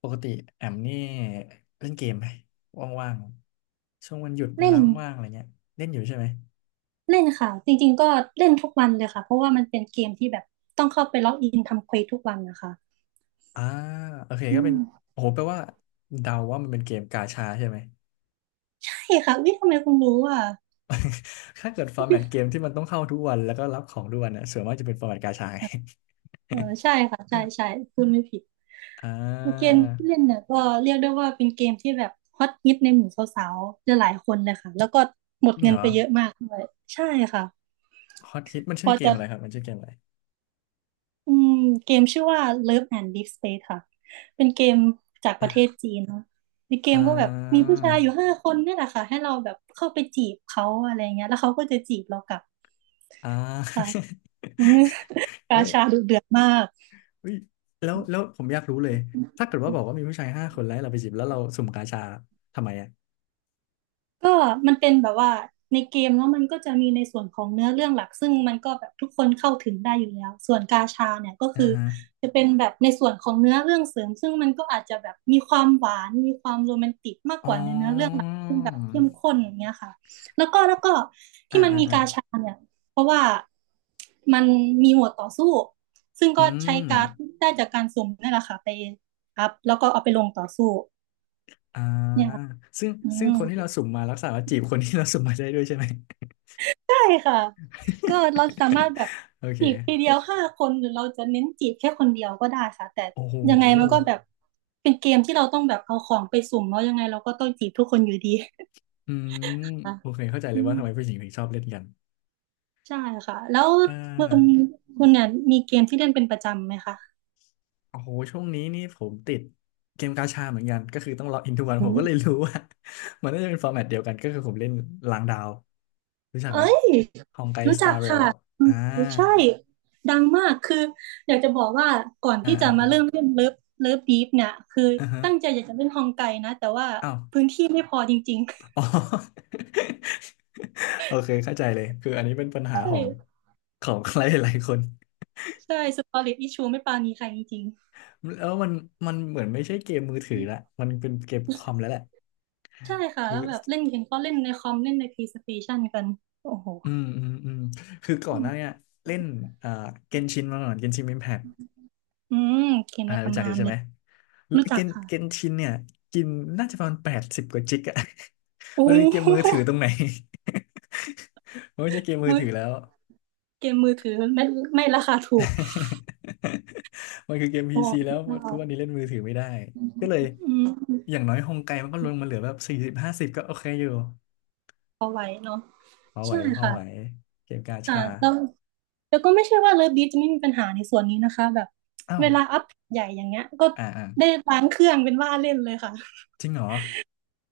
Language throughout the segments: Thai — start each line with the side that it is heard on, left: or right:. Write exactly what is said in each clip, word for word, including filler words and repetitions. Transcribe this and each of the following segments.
left: ปกติแอมนี่เล่นเกมไหมว่างๆช่วงวันหยุดเว
right: เล่
left: ลา
right: น
left: ว่างๆอะไรเงี้ยเล่นอยู่ใช่ไหม
right: เล่นค่ะจริงๆก็เล่นทุกวันเลยค่ะเพราะว่ามันเป็นเกมที่แบบต้องเข้าไปล็อกอินทำเควสทุกวันนะคะ
left: อ่าโอเค
right: อื
left: ก็เป็
right: ม
left: นโอ้โหแปลว่าเดาว่ามันเป็นเกมกาชาใช่ไหม
right: ใช่ค่ะวิทำไมคุณรู้อ่ะ
left: ถ้าเกิดฟอร์แมตเกมที่มันต้องเข้าทุกวันแล้วก็รับของทุกวันน่ะส่วนมากจะเป็นฟอร์แมตกาชาไง
right: เออใช่ ค่ะใช่ใช่คุณไม่ผิด
left: อ่
right: เกม
left: า
right: ที่เล่นเนี่ยก็เรียกได้ว่าเป็นเกมที่แบบฮอตฮิตในหมู่สาวๆจะหลายคนเลยค่ะแล้วก็หม
left: จ
right: ด
left: ริง
right: เงิ
left: เหร
right: น
left: อ
right: ไปเยอะมากด้วยใช่ค่ะ
left: ฮอตฮิตมัน
right: พ
left: ชื่อ
right: อ
left: เกม
right: จะ
left: อะไรครับมันชื่อเกมอะไร
right: อืมเกมชื่อว่า Love and Deep Space ค่ะ เป็นเกมจากประเท
left: อ่
right: ศจีนเนาะในเกมก็แบบมี
left: า
right: ผู้ชายอยู่ห้าคนเนี่ยแหละค่ะ ให้เราแบบเข้าไปจีบเขาอะไรเงี้ยแล้วเขาก็จะจีบเรากลับ
left: อ่
right: ค่ะ
left: า
right: อืม กา
left: เอ๊ะ
right: ชาดุเดือดมาก
left: เฮ้ยแล้วแล้วผมอยากรู้เลยถ้าเกิดว่าบอกว่ามีผู้ชายห้าคนแล้วให้เราไปจีบแล้วเราสุ่มกาชาทำไมอ่ะ
right: ก็มันเป็นแบบว่าในเกมเนาะมันก็จะมีในส่วนของเนื้อเรื่องหลักซึ่งมันก็แบบทุกคนเข้าถึงได้อยู่แล้วส่วนกาชาเนี่ยก็
left: อ่า
right: คือ
left: ฮะ
right: จะเป็นแบบในส่วนของเนื้อเรื่องเสริมซึ่งมันก็อาจจะแบบมีความหวานมีความโรแมนติกมาก
left: อ๋
right: กว่าในเนื้อเรื่องห
left: อ
right: ลักซึ่งแบบเข้มข้นอย่างเงี้ยค่ะแล้วก็แล้วก็
left: อ่า
right: ที่มัน
left: อ่า
right: มี
left: อ่า
right: กาชาเนี่ยเพราะว่ามันมีหมวดต่อสู้ซึ่ง
left: อื
right: ก็ใช้
left: ม
right: การ์ดได้จากการสุ่มนี่แหละค่ะไปอัพแล้วก็เอาไปลงต่อสู้
left: อ่า
right: เนี่ยค่ะ
left: ซึ่ง
right: อื
left: ซึ่ง
right: ม
left: คนที่เราสุ่มมารักษาว่าจีบคนที่เราสุ่มมาได้ด้วยใช่ไหม
right: ใช่ค่ะก็เราสามารถ แบบ
left: โอเ
right: จีบทีเดี
left: ค
right: ยวห้าคนหรือเราจะเน้นจีบแค่คนเดียวก็ได้ค่ะแต่
left: โอ้โห
right: ยังไงมันก็แบบเป็นเกมที่เราต้องแบบเอาของไปสุ่มเนาะยังไงเราก็ต้องจีบทุกคนอยู่ดี
left: อืม
right: ค่ะ
left: โอเคเข้าใจเล
right: อื
left: ย
right: ม
left: ว่าทำไมผู้หญิงถึงชอบเล่นกัน
right: ใช่ค่ะแล้ว
left: เออ
right: คุณคุณเนี่ยมีเกมที่เล่นเป็นประจำไหมคะ
left: โอ้โหช่วงนี้นี่ผมติดเกมกาชาเหมือนกันก็คือต้องล็อกอินทุกวัน
right: อื
left: ผมก็เลย
right: ม
left: รู้ว่า มันน่าจะเป็นฟอร์แมตเดียวกันก็คือผมเล่นล้างดาวรู้จัก
right: เอ้
left: ไหม
right: ย
left: ฮองไก
right: รู้
left: สตา
right: จัก
left: ร์เร
right: ค่ะ
left: ล
right: อื
left: อ่า
right: มใช่ดังมากคืออยากจะบอกว่าก่อน
left: อ่า
right: ที่จะ
left: อ่า
right: มา
left: อ่า
right: เริ่มเล่นเลิฟเลิฟดีฟเนี่ยคือ
left: อ่าฮะ
right: ตั้งใจอยากจะเล่นฮองไกนะแต่ว่า
left: อ้าว
right: พื้นที่ไม่พอจริง
left: อ๋อ โอเคเข้าใจเลยคืออันนี้เป็นปัญ
right: ใช
left: หาของ
right: ่
left: ของ ใครหลายๆคน
right: ใช่สตอรี่อิชูไม่ปราณีใครจริง
left: แล้วมันมันเหมือนไม่ใช่เกมมือถือละมันเป็นเกมคอมแล้วแหละ
right: ๆใช่ค่ะ
left: คือ
right: แล้วแบบเล่นเห็นเขาเล่นในคอมเล่นใน PlayStation กันโอ้โห
left: อืมอืมอืมคือก่อ
right: อื
left: นห
right: ม
left: น้าเนี้ยเล่นเอ่อเกนชินมาก่อนเกนชินอิมแพค
right: อืมเกม
left: อ่า
right: ใน
left: รู้จั
right: ตำ
left: กอ
right: นา
left: ยู่
right: น
left: ใช่
right: เล
left: ไหม
right: ย
left: แล้ว
right: รู้
left: เก
right: จัก
left: น
right: ค่ะ
left: เกนชินเนี่ยกินน่าจะประมาณแปดสิบกว่าจิกอะ
right: โอ้
left: มันเป็นเกม
right: โห
left: มือถือตรงไหน มันไม่ใช่เกมมือ
right: มือ
left: ถือแล้ว
right: เกมมือถือไม่ไม่ราคาถูก
left: มันคือเกมพี
right: โอ้
left: ซีแล้ว
right: โห
left: ทุกวันนี้เล่นมือถือไม่ได้ก็เลย
right: อื
left: อ
right: ม
left: ย่างน้อยฮงไกมันก็ลงมาเหลือแบบสี่สิบห้าสิบก็โอเคอยู่
right: ไหวเนาะ
left: พอไหว
right: ใช่
left: พอ
right: ค่ะ
left: ไหวเกมกา
right: ค่ะ
left: ชา
right: แล้วแล้วก็ไม่ใช่ว่าเลิฟบีจะไม่มีปัญหาในส่วนนี้นะคะแบบ
left: อ้า
right: เว
left: ว
right: ลาอัพใหญ่อย่างเงี้ยก็
left: อ่าอ่า
right: ได้ล้างเครื่องเป็นว่าเล่นเลยค่ะ
left: จริงเหรอ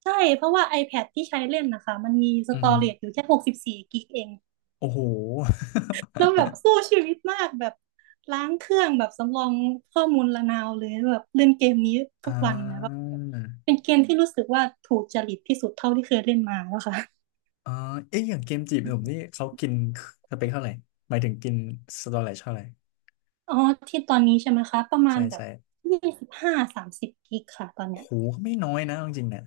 right: ใช่เพราะว่า iPad ที่ใช้เล่นนะคะมันมีส
left: อือ
right: ตอ
left: ฮึ
right: เรจอยู่แค่หกสิบสี่กิกเอง
left: โอ้โห
right: แล้วแบบสู้ชีวิตมากแบบล้างเครื่องแบบสำรองข้อมูลระนาวเลยแบบเล่นเกมนี้
left: อ
right: ทุกวันนะ
left: ่
right: แบบ
left: า
right: เป็นเกมที่รู้สึกว่าถูกจริตที่สุดเท่าที่เคยเล่นมาแล้วค่ะ
left: อ๋อเอ๊ะอย่างเกมจีบหนุ่มนี่เขากินสเปคเท่าไหร่หมายถึงกินสเตอไรจเท่าไหร่
right: อ๋อที่ตอนนี้ใช่ไหมคะประมา
left: ใช่
right: ณแบบ
left: ใช่
right: ยี่สิบห้าสามสิบกิกค่ะตอน
left: โอ้
right: เนี้ย
left: หก็ไม่น้อยนะเอาจริงๆเนี่ย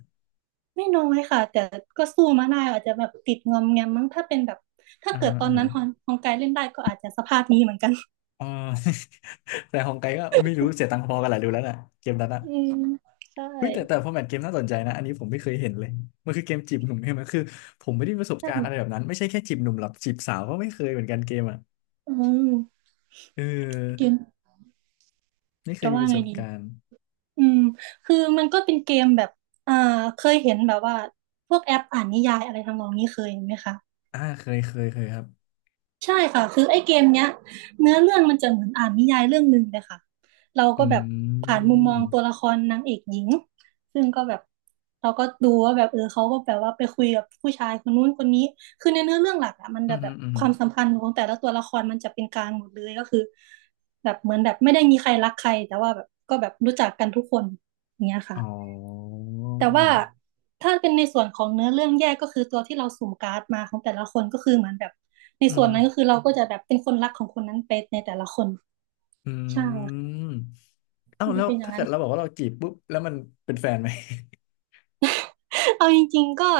right: ไม่น้อยค่ะแต่ก็สู้มาได้อาจจะแบบติดงอมแงมมั้งถ้าเป็นแบบถ้า
left: อ่า
right: เกิ
left: ฮะ
right: ดตอ
left: อ่า
right: น
left: ฮะ
right: นั้นฮอน ฮองไกเล่นได้ก็อาจจะสภาพนี้เหมือนกัน
left: อ๋อ แต่ของไกลก็ไม่รู้เสียตังค์พอกันแหละดูแล้วน่ะเกมนั้นอ่ะ
right: อืมใช่
left: เฮ้ยแต่แต่ฟอร์แมตเกมน่าสนใจนะอันนี้ผมไม่เคยเห็นเลยมันคือเกมจีบหนุ่มใช่ไหมคือผมไม่ได้มีประสบการณ์อะไรแบ
right: ใช่
left: บนั้นไม่ใช่แค่จีบหนุ่มหรอกจีบสาวก็ไม่เคยเหมือนกันเกมอ่ะ
right: อืม
left: เ
right: เก
left: ออ
right: ม
left: ไม่เคย
right: จะ
left: มี
right: ว่า
left: ประส
right: ไง
left: บ
right: ดี
left: การณ์
right: อืมคือมันก็เป็นเกมแบบอ่าเคยเห็นแบบว่าพวกแอปอ่านนิยายอะไรทำนองนี้เคยเห็นไหมคะ
left: อ่าเคยเคยเคยครับ
right: ใช่ค่ะคือไอ้เกมเนี้ยเนื้อเรื่องมันจะเหมือนอ่านนิยายเรื่องหนึ่งเลยค่ะเรา
left: อ
right: ก็แบบ
left: ื
right: ผ่านมุมมอง
left: ม
right: ตัวละครนางเอกหญิงซึ่งก็แบบเราก็ดูว่าแบบเออเขาก็แบบว่าไปคุยกับผู้ชายคนนู้นคนนี้คือในเนื้อเรื่องหลักอะมัน
left: อื
right: จะ
left: มอ
right: แบ
left: หื
right: บ
left: มออือ
right: ค
left: หือ
right: วามสัมพันธ์ของแต่ละตัวละครมันจะเป็นกลางหมดเลยก็คือแบบเหมือนแบบไม่ได้มีใครรักใครแต่ว่าแบบก็แบบรู้จักกันทุกคนอย่างเงี้ย
left: อ๋
right: ค่ะ
left: อ
right: แต่ว่าถ้าเป็นในส่วนของเนื้อเรื่องแยกก็คือตัวที่เราสุ่มการ์ดมาของแต่ละคนก็คือเหมือนแบบใน
left: อื
right: ส่วนนั้นก็
left: ม
right: คือเราก็จะแบบเป็นคนรักของคนนั้นไปในแต่ละคนใช่
left: อื
right: ค่ะ
left: ม เอ้า
right: มัน
left: แล้
right: จะ
left: ว
right: เป็นอย่าง
left: ถ้า
right: นั้
left: เกิ
right: น
left: ดเราบอกว่าเราจีบปุ๊บแล้วมันเป็นแฟนไหม
right: เอาจริงๆก็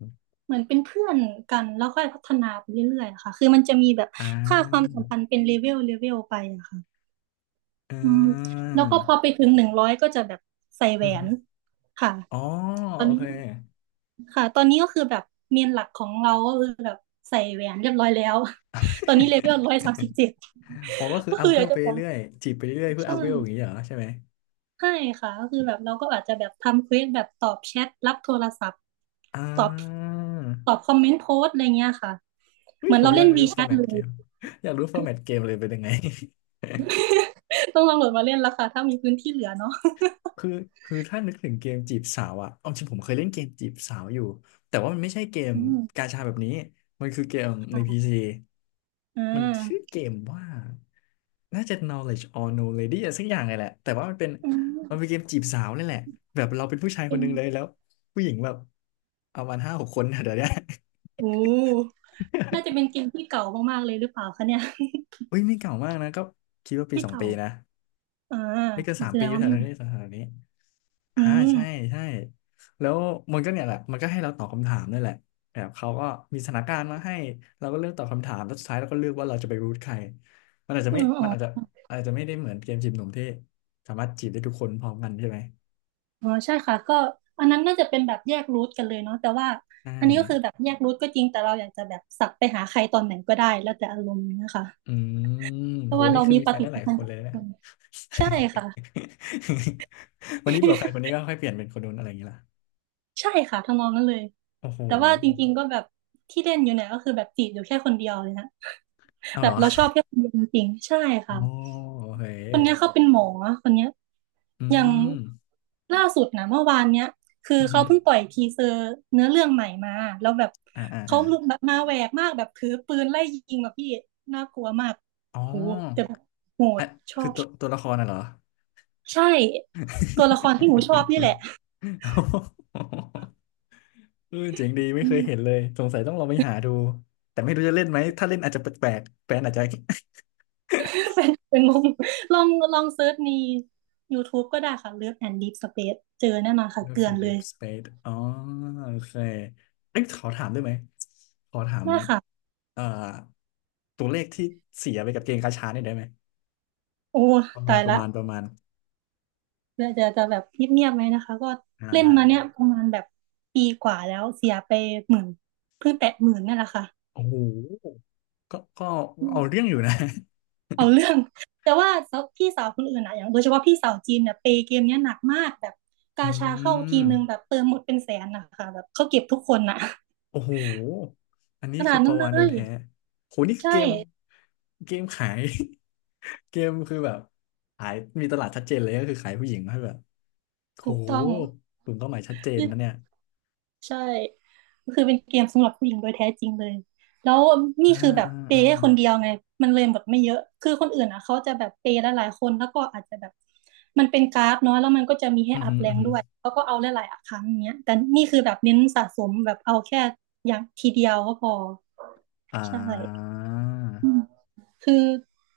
right: เหมือนเป็นเพื่อนกันแล้วค่อยพัฒนาไปเรื่อยๆอะค่ะคือมันจะมีแบบ
left: อ่า
right: ค่าความสัมพันธ์เป็นเลเวลเลเวลไปอะค่ะ
left: อ่
right: อืม
left: า
right: แล้วก็พอไปถึงหนึ่งร้อยก็จะแบบใส่แหว
left: อื
right: น
left: ม
right: ค่ะ
left: อ๋อ
right: ตอ
left: โอ
right: นนี้
left: เค
right: ค่ะตอนนี้ก็คือแบบเมนหลักของเราก็คือแบบใส่แหวนเรียบร้อยแล้ว ตอนนี้เลเวลร้อย สามสิบเจ็ด
left: อ๋อก็คือ
right: ก็
left: อัพ
right: คือ
left: เว
right: อยา
left: ล
right: ก
left: ไป
right: จะบอก
left: เรื่อยจีบไปเรื่อยเพื่อ
right: ใช่
left: อัพเวลอย่างนี้เหรอใช่ไหม
right: ใช่ค่ะก็คือแบบเราก็อาจจะแบบทำเควสแบบตอบแชทรับโทรศัพท์
left: อ่
right: ตอบต
left: า
right: อบคอมเมนต์โพสต์อะไรเงี้ยค่ะ
left: อุ้
right: เห
left: ย
right: มือน
left: ผ
right: เรา
left: มอ
right: เล่
left: ยา
right: น
left: กรู้
right: w ี c
left: ฟอ
right: h
left: ร์
right: a
left: แม
right: t
left: ต
right: เล
left: เก
right: ย
left: ม อยากรู้ฟอร์แมตเกมเลยเป็นยังไง
right: ต้องลองโหลดมาเล่นแล้วค่ะถ้ามีพื้นที่เหลือเนาะ
left: คือคือถ้านึกถึงเกมจีบสาวอะเอาจริงผมเคยเล่นเกมจีบสาวอยู่ แต่ว่ามันไม่ใช่เกม
right: อื
left: กา
right: ม
left: ชาแบบนี้ มันคือเกมในพี
right: ค่ะ
left: ซี
right: อ่
left: มันชื่อ
right: า
left: เกมว่า น่าจะ Knowledge or No Lady อะไรสักอย่างเลยแหละ แต่ว่ามันเป็น
right: อื
left: มันเป็นเก
right: ม
left: มจีบสาวนี่แหละ แบบเราเป็นผู้ชาย
right: เก
left: คนห
right: ม
left: นึงเลยแล้วผู้หญิงแบบ เอามาณห้าหกคนนะเดี๋ยวเนี้ย
right: โอ้น่าจะเป็นเกมที่เก่ามากๆเลยหรือเปล่าคะเนี่ย
left: อุ้ยไม่เก่ามากนะ ก็คิดว่า ปี
right: ไม่
left: สอง
right: เก่า
left: ปีนะ
right: อ่า
left: ไม่เกินสาม
right: แสด
left: ปี
right: ง
left: อยู่
right: ว่า
left: แถ
right: ไม่
left: วๆนี้แถวๆนี้
right: อื
left: อ่าใช่
right: ม
left: ใช่แล้วมันก็เนี่ยแหละมันก็ให้เราตอบคำถามนี่นแหละแบบเขาก็มีสถานการณ์มาให้เราก็เลือกตอบคำถามแล้วสุดท้ายเราก็เลือกว่าเราจะไปรูทใครมันอาจจะ
right: อื
left: ไม่
right: มอ๋
left: มั
right: อ
left: นอาจจะอาจจะไม่ได้เหมือนเกมจีบหนุ่มที่สามารถจีบได้ทุกคนพร้อมกันใช่ไหม
right: อ๋อใช่ค่ะ ก็อันนั้นน่าจะเป็นแบบแยกรูทกันเลยเนาะแต่ว่า
left: ใช่
right: อันนี้ก็คือแบบแยกรูทก็จริงแต่เราอยากจะแบบสับไปหาใครตอนไหนก็ได้แล้วแต่อารมณ์เนะคะ
left: อืม
right: เพราะ
left: โห
right: ว่า
left: นี่
right: เรา
left: คือ
right: มี
left: มี
right: ป
left: แฟน
right: ฏิ
left: ได้ห
right: สั
left: ลา
right: ม
left: ย
right: พัน
left: ค
right: ธ์
left: น
right: กั
left: เล
right: บ
left: ย
right: ทุก
left: นะ
right: คนใช่ค่ะ
left: วันนี้เบื่อแฟนคนนี้ก็ค่อยเปลี่ยนเป็นคนนู้นอะไรอย่างเงี้ยล่ะ
right: ใช่ค่ะทำนองนั้นเลย
left: โอ้โห
right: แต่ว่าจริงๆก็แบบที่เล่นอยู่เนี่ยก็คือแบบจีบอยู่แค่คนเดียวเลยนะ
left: เอาเหรอ
right: จริงๆใช่
left: โอ้
right: ค่ะ
left: โอเฮ้
right: ค
left: ย
right: นเนี้ยเขาเป็นหมอคนเนี้ย
left: อื
right: อย่าง
left: ม
right: ล่าสุดนะเมื่อวานเนี้ยคือ
left: อือหื
right: เขา
left: อ
right: เพิ่งปล่อยทีเซอร์เนื้อเรื่องใหม่มาแล้วแบบ
left: อ่าอ่า
right: เขา
left: อ่า
right: ลุกแบบมาแหวกมากแบบถือปืนไล่ยิงแบบพี่น่ากลัวมาก
left: อ๋อ
right: โหแต่แบบโหด
left: อ่ะ
right: ชอ
left: คือ
right: บ
left: ตัว
right: ชอบ
left: ตัวละครน่ะเหรอ
right: ใช่ตัวละครที่หนูชอบนี่แหละ
left: โอ้โห เออเจ๋งดีไม่
right: อื
left: เคย
right: ม
left: เห็นเลยสงสัยต้องลองไปหาดูแต่ไม่รู้จะเล่นไหมถ้าเล่นอาจจะแปลกๆแฟนอาจจะ
right: เป็นเป็นงงลองลองเซิร์ชใน YouTube ก็ได้ค่ะ Love and Deep Space เจอแน่นอนค่ะเก
left: Love
right: ลือน
left: and
right: เลย
left: Deep Space อ๋อโอเคเอ้ยขอถามได้ไหมขอถาม
right: ได้ค่ะ
left: เอ่อตัวเลขที่เสียไปกับเกมกาชาเนี่ยได้ไหม
right: โอ้
left: ประมา
right: ตา
left: ณ
right: ย
left: ประ
right: ละ
left: มาณประมาณ
right: เพื่อจะจะแบบเงียบๆไหมนะคะก็
left: อ่า
right: เล่น
left: ได้
right: มา
left: ได้
right: เนี้ยประมาณแบบปีกว่าแล้วเสียไปหมื่นเพิ่งแตะหมื่นนั่นแหละค่ะ
left: โอ้โหก็ก็
right: อืม
left: เอาเรื่องอยู่นะ
right: เอาเรื่องแต่ว่าพี่สาวคนอื่นอะอย่างโดยเฉพาะพี่สาวจีนเนี่ยเปย์เกมเนี้ยหนักมากแบบ
left: อื
right: กาชาเข้า
left: ม
right: ทีนึงแบบเติมหมดเป็นแสนนะคะแบบเขาเก็บทุกคนน่ะ
left: โอ้โหอันนี้
right: ขนา
left: คือ
right: ด
left: ป
right: นั้
left: ลา
right: นเล
left: วาฬโดย
right: ย
left: แท้โหนี่คือ
right: ใช่
left: เกมเกมขาย เกมคือแบบขายมีตลาดชัดเจนเลยก็คือขายผู้หญิงให้แบบโห
right: ถูกต้อง
left: กลุ่มเป้าหมายชัดเจนนะเนี่ย
right: ใช่ก็คือเป็นเกมสำหรับผู้หญิงโดยแท้จริงเลยแล้วนี่
left: อ่า
right: คือแบบ
left: อ่า
right: เป
left: อ่า
right: ย์ให้คนเดียวไงมันเลยหมดไม่เยอะคือคนอื่นอ่ะเขาจะแบบเปย์หลายๆคนแล้วก็อาจจะแบบมันเป็นการ์ดเนาะแล้วมันก็จะมีให้
left: อือ
right: อั
left: หื
right: พ
left: อ
right: แร
left: อือ
right: ง
left: หือ
right: ด้วยเขาก็เอาหลายๆครั้งอย่างเงี้ยแต่นี่คือแบบเน้นสะสมแบบเอาแค่อย่างทีเดียวก็พอ
left: อ่
right: ใช่
left: า
right: คือ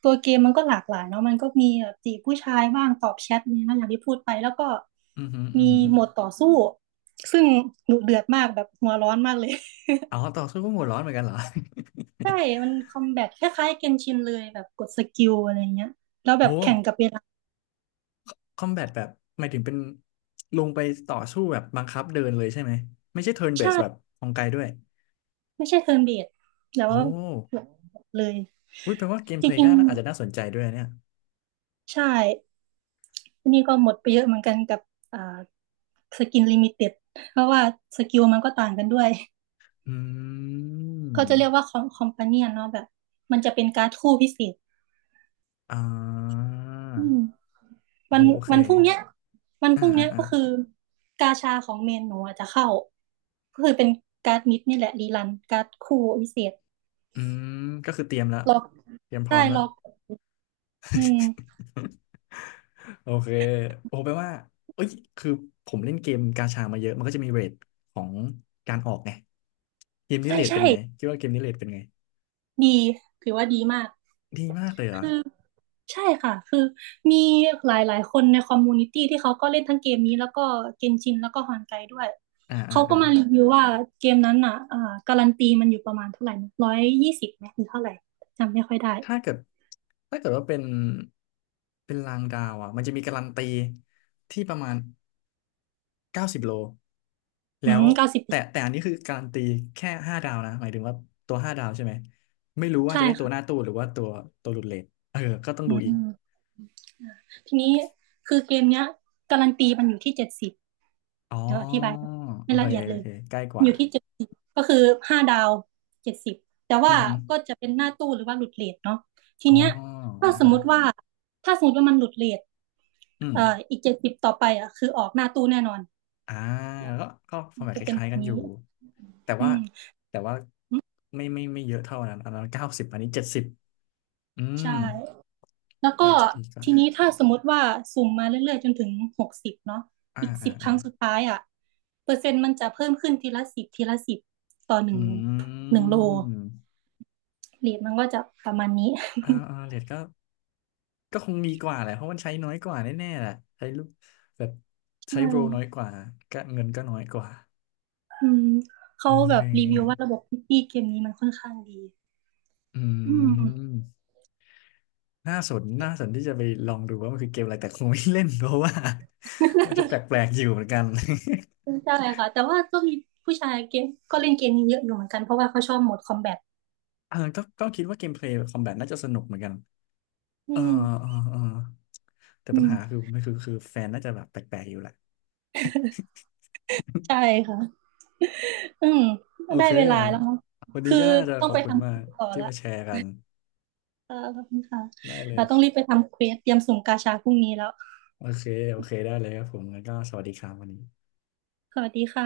right: ตัวเกมมันก็หลากหลายเนาะมันก็มีแบบจีบผู้ชายบ้างตอบแชทเนี่ยนะอย่างที่พูดไปแล้วก็
left: อือหืออื
right: มี
left: อหือ
right: โหมดต่อสู้ซึ่งดุเดือดมากแบบหัวร้อนมากเลย
left: อ๋อต่อสู้ก็หัวร้อนเหมือนกันเหรอ
right: ใช่ มันคอมแบทคล้ายๆเกนชินเลยแบบกดสกิลอะไรเงี้ย แล้ว แบ
left: โอ้
right: บแข่งกับเวลา
left: คอมแบทแบบหมายถึงเป็นลงไปต่อสู้แบบบังคับเดินเลยใช่ไหมไม่ใช่เทิร์นเบ
right: ใช่
left: สแบบของไกลด้วย
right: ไม่ใช่เทิร์นเบสแล้
left: โอ
right: ว
left: ้
right: แบบเลย
left: อุ้ยแปลว่าเกม
right: จ
left: เพลย์
right: ริ
left: ก็
right: ง
left: น่าอาจจะน่าสนใจด้วยนะเนี่ย
right: ๆใช่ทีนี้ก็หมดไปเยอะเหมือนกันกับอ่าสกินลิมิเต็ดเพราะว่าสกิลมันก็ต่างกันด้วย
left: อื
right: เขาจะเรียก
left: ม
right: ว่าคอมคอมพาเนียนเนาะแบบมันจะเป็นการ์ดคู่พิเศษ
left: อ่า
right: อืม
left: โอ้
right: วั
left: โห
right: น
left: โอเค
right: วันพรุ่งเนี้ยวันพ
left: อ่า
right: รุ่ง
left: อ่า
right: เนี้ย
left: อ่า
right: ก็คือกาชาของเมนหนูอาจจะเข้าก็คือเป็นการ์ดมิดนี่แหละรีรันการ์ดคู่พิเศษ
left: อืมก็คือเตรียมละ
right: ล็อก
left: เตรียมพร้อ
right: ได้
left: มละ
right: ล็อกอืม
left: โอเคโอ้แปลว่าเอ้ยคือผมเล่นเกมกาชามาเยอะมันก็จะมีเรทของการออกไงเกมนี้
right: ใช่
left: เรท
right: ใช่
left: เป็นไงคิดว่าเกมนี้เรทเป็นไง
right: ดีถือว่าดีมาก
left: ดีมากเลยเหรอ
right: ใช่ค่ะคือมีหลายหลายคนในคอมมูนิตี้ที่เขาก็เล่นทั้งเกมนี้แล้วก็เกนชินแล้วก็ฮอนไกด้วย
left: อ่าอ่า
right: เขาก็
left: อ่า
right: มารีวิวว่าเกมนั้นอ่ะอ่าการันตีมันอยู่ประมาณเท่าไหร่นะร้อยยี่สิบไหมหรือเท่าไหร่จำไม่ค่อยได้
left: ถ้าเกิดถ้าเกิดว่าเป็น เป็นรางดาวอ่ะมันจะมีการันตีที่ประมาณ เก้าสิบโล แล้
right: อื
left: ว
right: มเก้าสิบ
left: แต่แต่อันนี้คือการันตีแค่ห้าดาวนะหมายถึงว่าตัวห้าดาวใช่ไหม ไม่รู้ว่า
right: ใช่
left: จะได้ตัว
right: ค่ะ
left: หน้าตู้หรือว่าตัวตัวหลุดเรทเออ ก็ต้อง
right: อื
left: ดูอีก
right: มทีนี้คือเกมเนี้ยการันตีมันอยู่ที่เจ็ดสิบ
left: อ๋อ
right: แลีวอธิบาย
left: โอ
right: ไม่
left: เค
right: ละเอียด
left: โอ
right: เลย
left: เคใกล้ก
right: อ
left: ว่า
right: ยู่ที่เจ็ดสิบก็คือห้าดาวเจ็ดสิบแต่
left: อื
right: ว่า
left: อฮึ
right: ก็จะเป็นหน้าตู้หรือว่าหลุดเรทเนาะที
left: อ๋อ
right: เนี้ยถ้า
left: อ่า
right: สม
left: ฮะ
right: มติว่าถ้าสมมติว่ามันหลุดเรท
left: อืม
right: เอ่ออีกเจ็ดสิบต่อไปอ่ะคือออกหน้าตู้แน่นอน
left: อ่าก็ก็ฟอร์แมต
right: จะ
left: ค
right: เป็น
left: ล้า
right: แบ
left: ย
right: บ
left: ๆกันอ
right: นี้
left: ยู่ แต่
right: อื
left: ว่า
right: ม
left: แต่ว่าไม่ไม่ไม่เยอะเท่านั้นอันนั้นเก้าสิบอันนี้เจ็ดสิบอืม
right: ใช่แล้ว
left: ก็
right: ก็
left: อาจจะดีกว่า
right: ทีนี้ถ้าสมมติว่าสุ่มมาเรื่อยๆจนถึงหกสิบเนาะ
left: อ่า
right: อีก
left: อ่า
right: สิบค
left: อ่า
right: รั้งสุดท้ายอ่ะเปอร์เซ็นต์มันจะเพิ่มขึ้นทีละสิบทีละสิบต่อห
left: อื
right: นึ่งหนึ่งโล
left: ม
right: เรทมันก็จะประมาณนี้
left: อ่า อ่าเรทก็ ก็คงมีกว่าแหละเพราะมันใช้น้อยกว่าแน่ๆแหละใช้ลูกแบบ
right: ใช
left: ใช้โบรน้อย
right: ่
left: กว่าก็เงินก็น้อยกว่า
right: อืม
left: โอ
right: เขาแบ
left: เค
right: บรีวิวว่าระบบพิตี้เกมนี้มันค่อนข้างดี
left: อื
right: อืม
left: มน่าสนน่าสนที่จะไปลองดูว่ามันคือเกมอะไรแต่คงไม่เล่นเพราะว่า ว่าจะแปลกๆอยู่เหมือนกัน
right: ใช่ค่ะ แต่ว่าก็มีผู้ชายเกมก็เล่นเกมนี้เยอะอยู่เหมือนกันเพราะว่าเขาชอบโหมดคอมแบท
left: เออก็ก็คิดว่าเกมเพลย์คอมแบทน่าจะสนุกเหมือนกัน
right: อื
left: เออ
right: ม
left: เออเออแต่
right: อื
left: ปัญหา
right: ม
left: คือไม่คือคือแฟนน่าจะแบบแปลกๆอยู่แหละ
right: ใช่ค่ะอืม
left: โอ
right: ได้
left: เค
right: เวลาแล้วเนอะ
left: วันนี้
right: คือ
left: ก็น่าจะ
right: ต้อ
left: ข
right: ง
left: อบ
right: ไป
left: คุณ
right: ทำ
left: มา
right: คิว
left: ก
right: ต่อ
left: ที่
right: ละ
left: มาแชร์กัน
right: เออขอบคุณค่ะ
left: ได้เล
right: เรา
left: ย
right: ต้องรีบไปทำเควสเตรียมสุ่มกาชาพรุ่งนี้แล้ว
left: โอเค โอเค ได้เลยครับผมงั้นก็สวัสดีครับวันนี้
right: สวัสดีค่ะ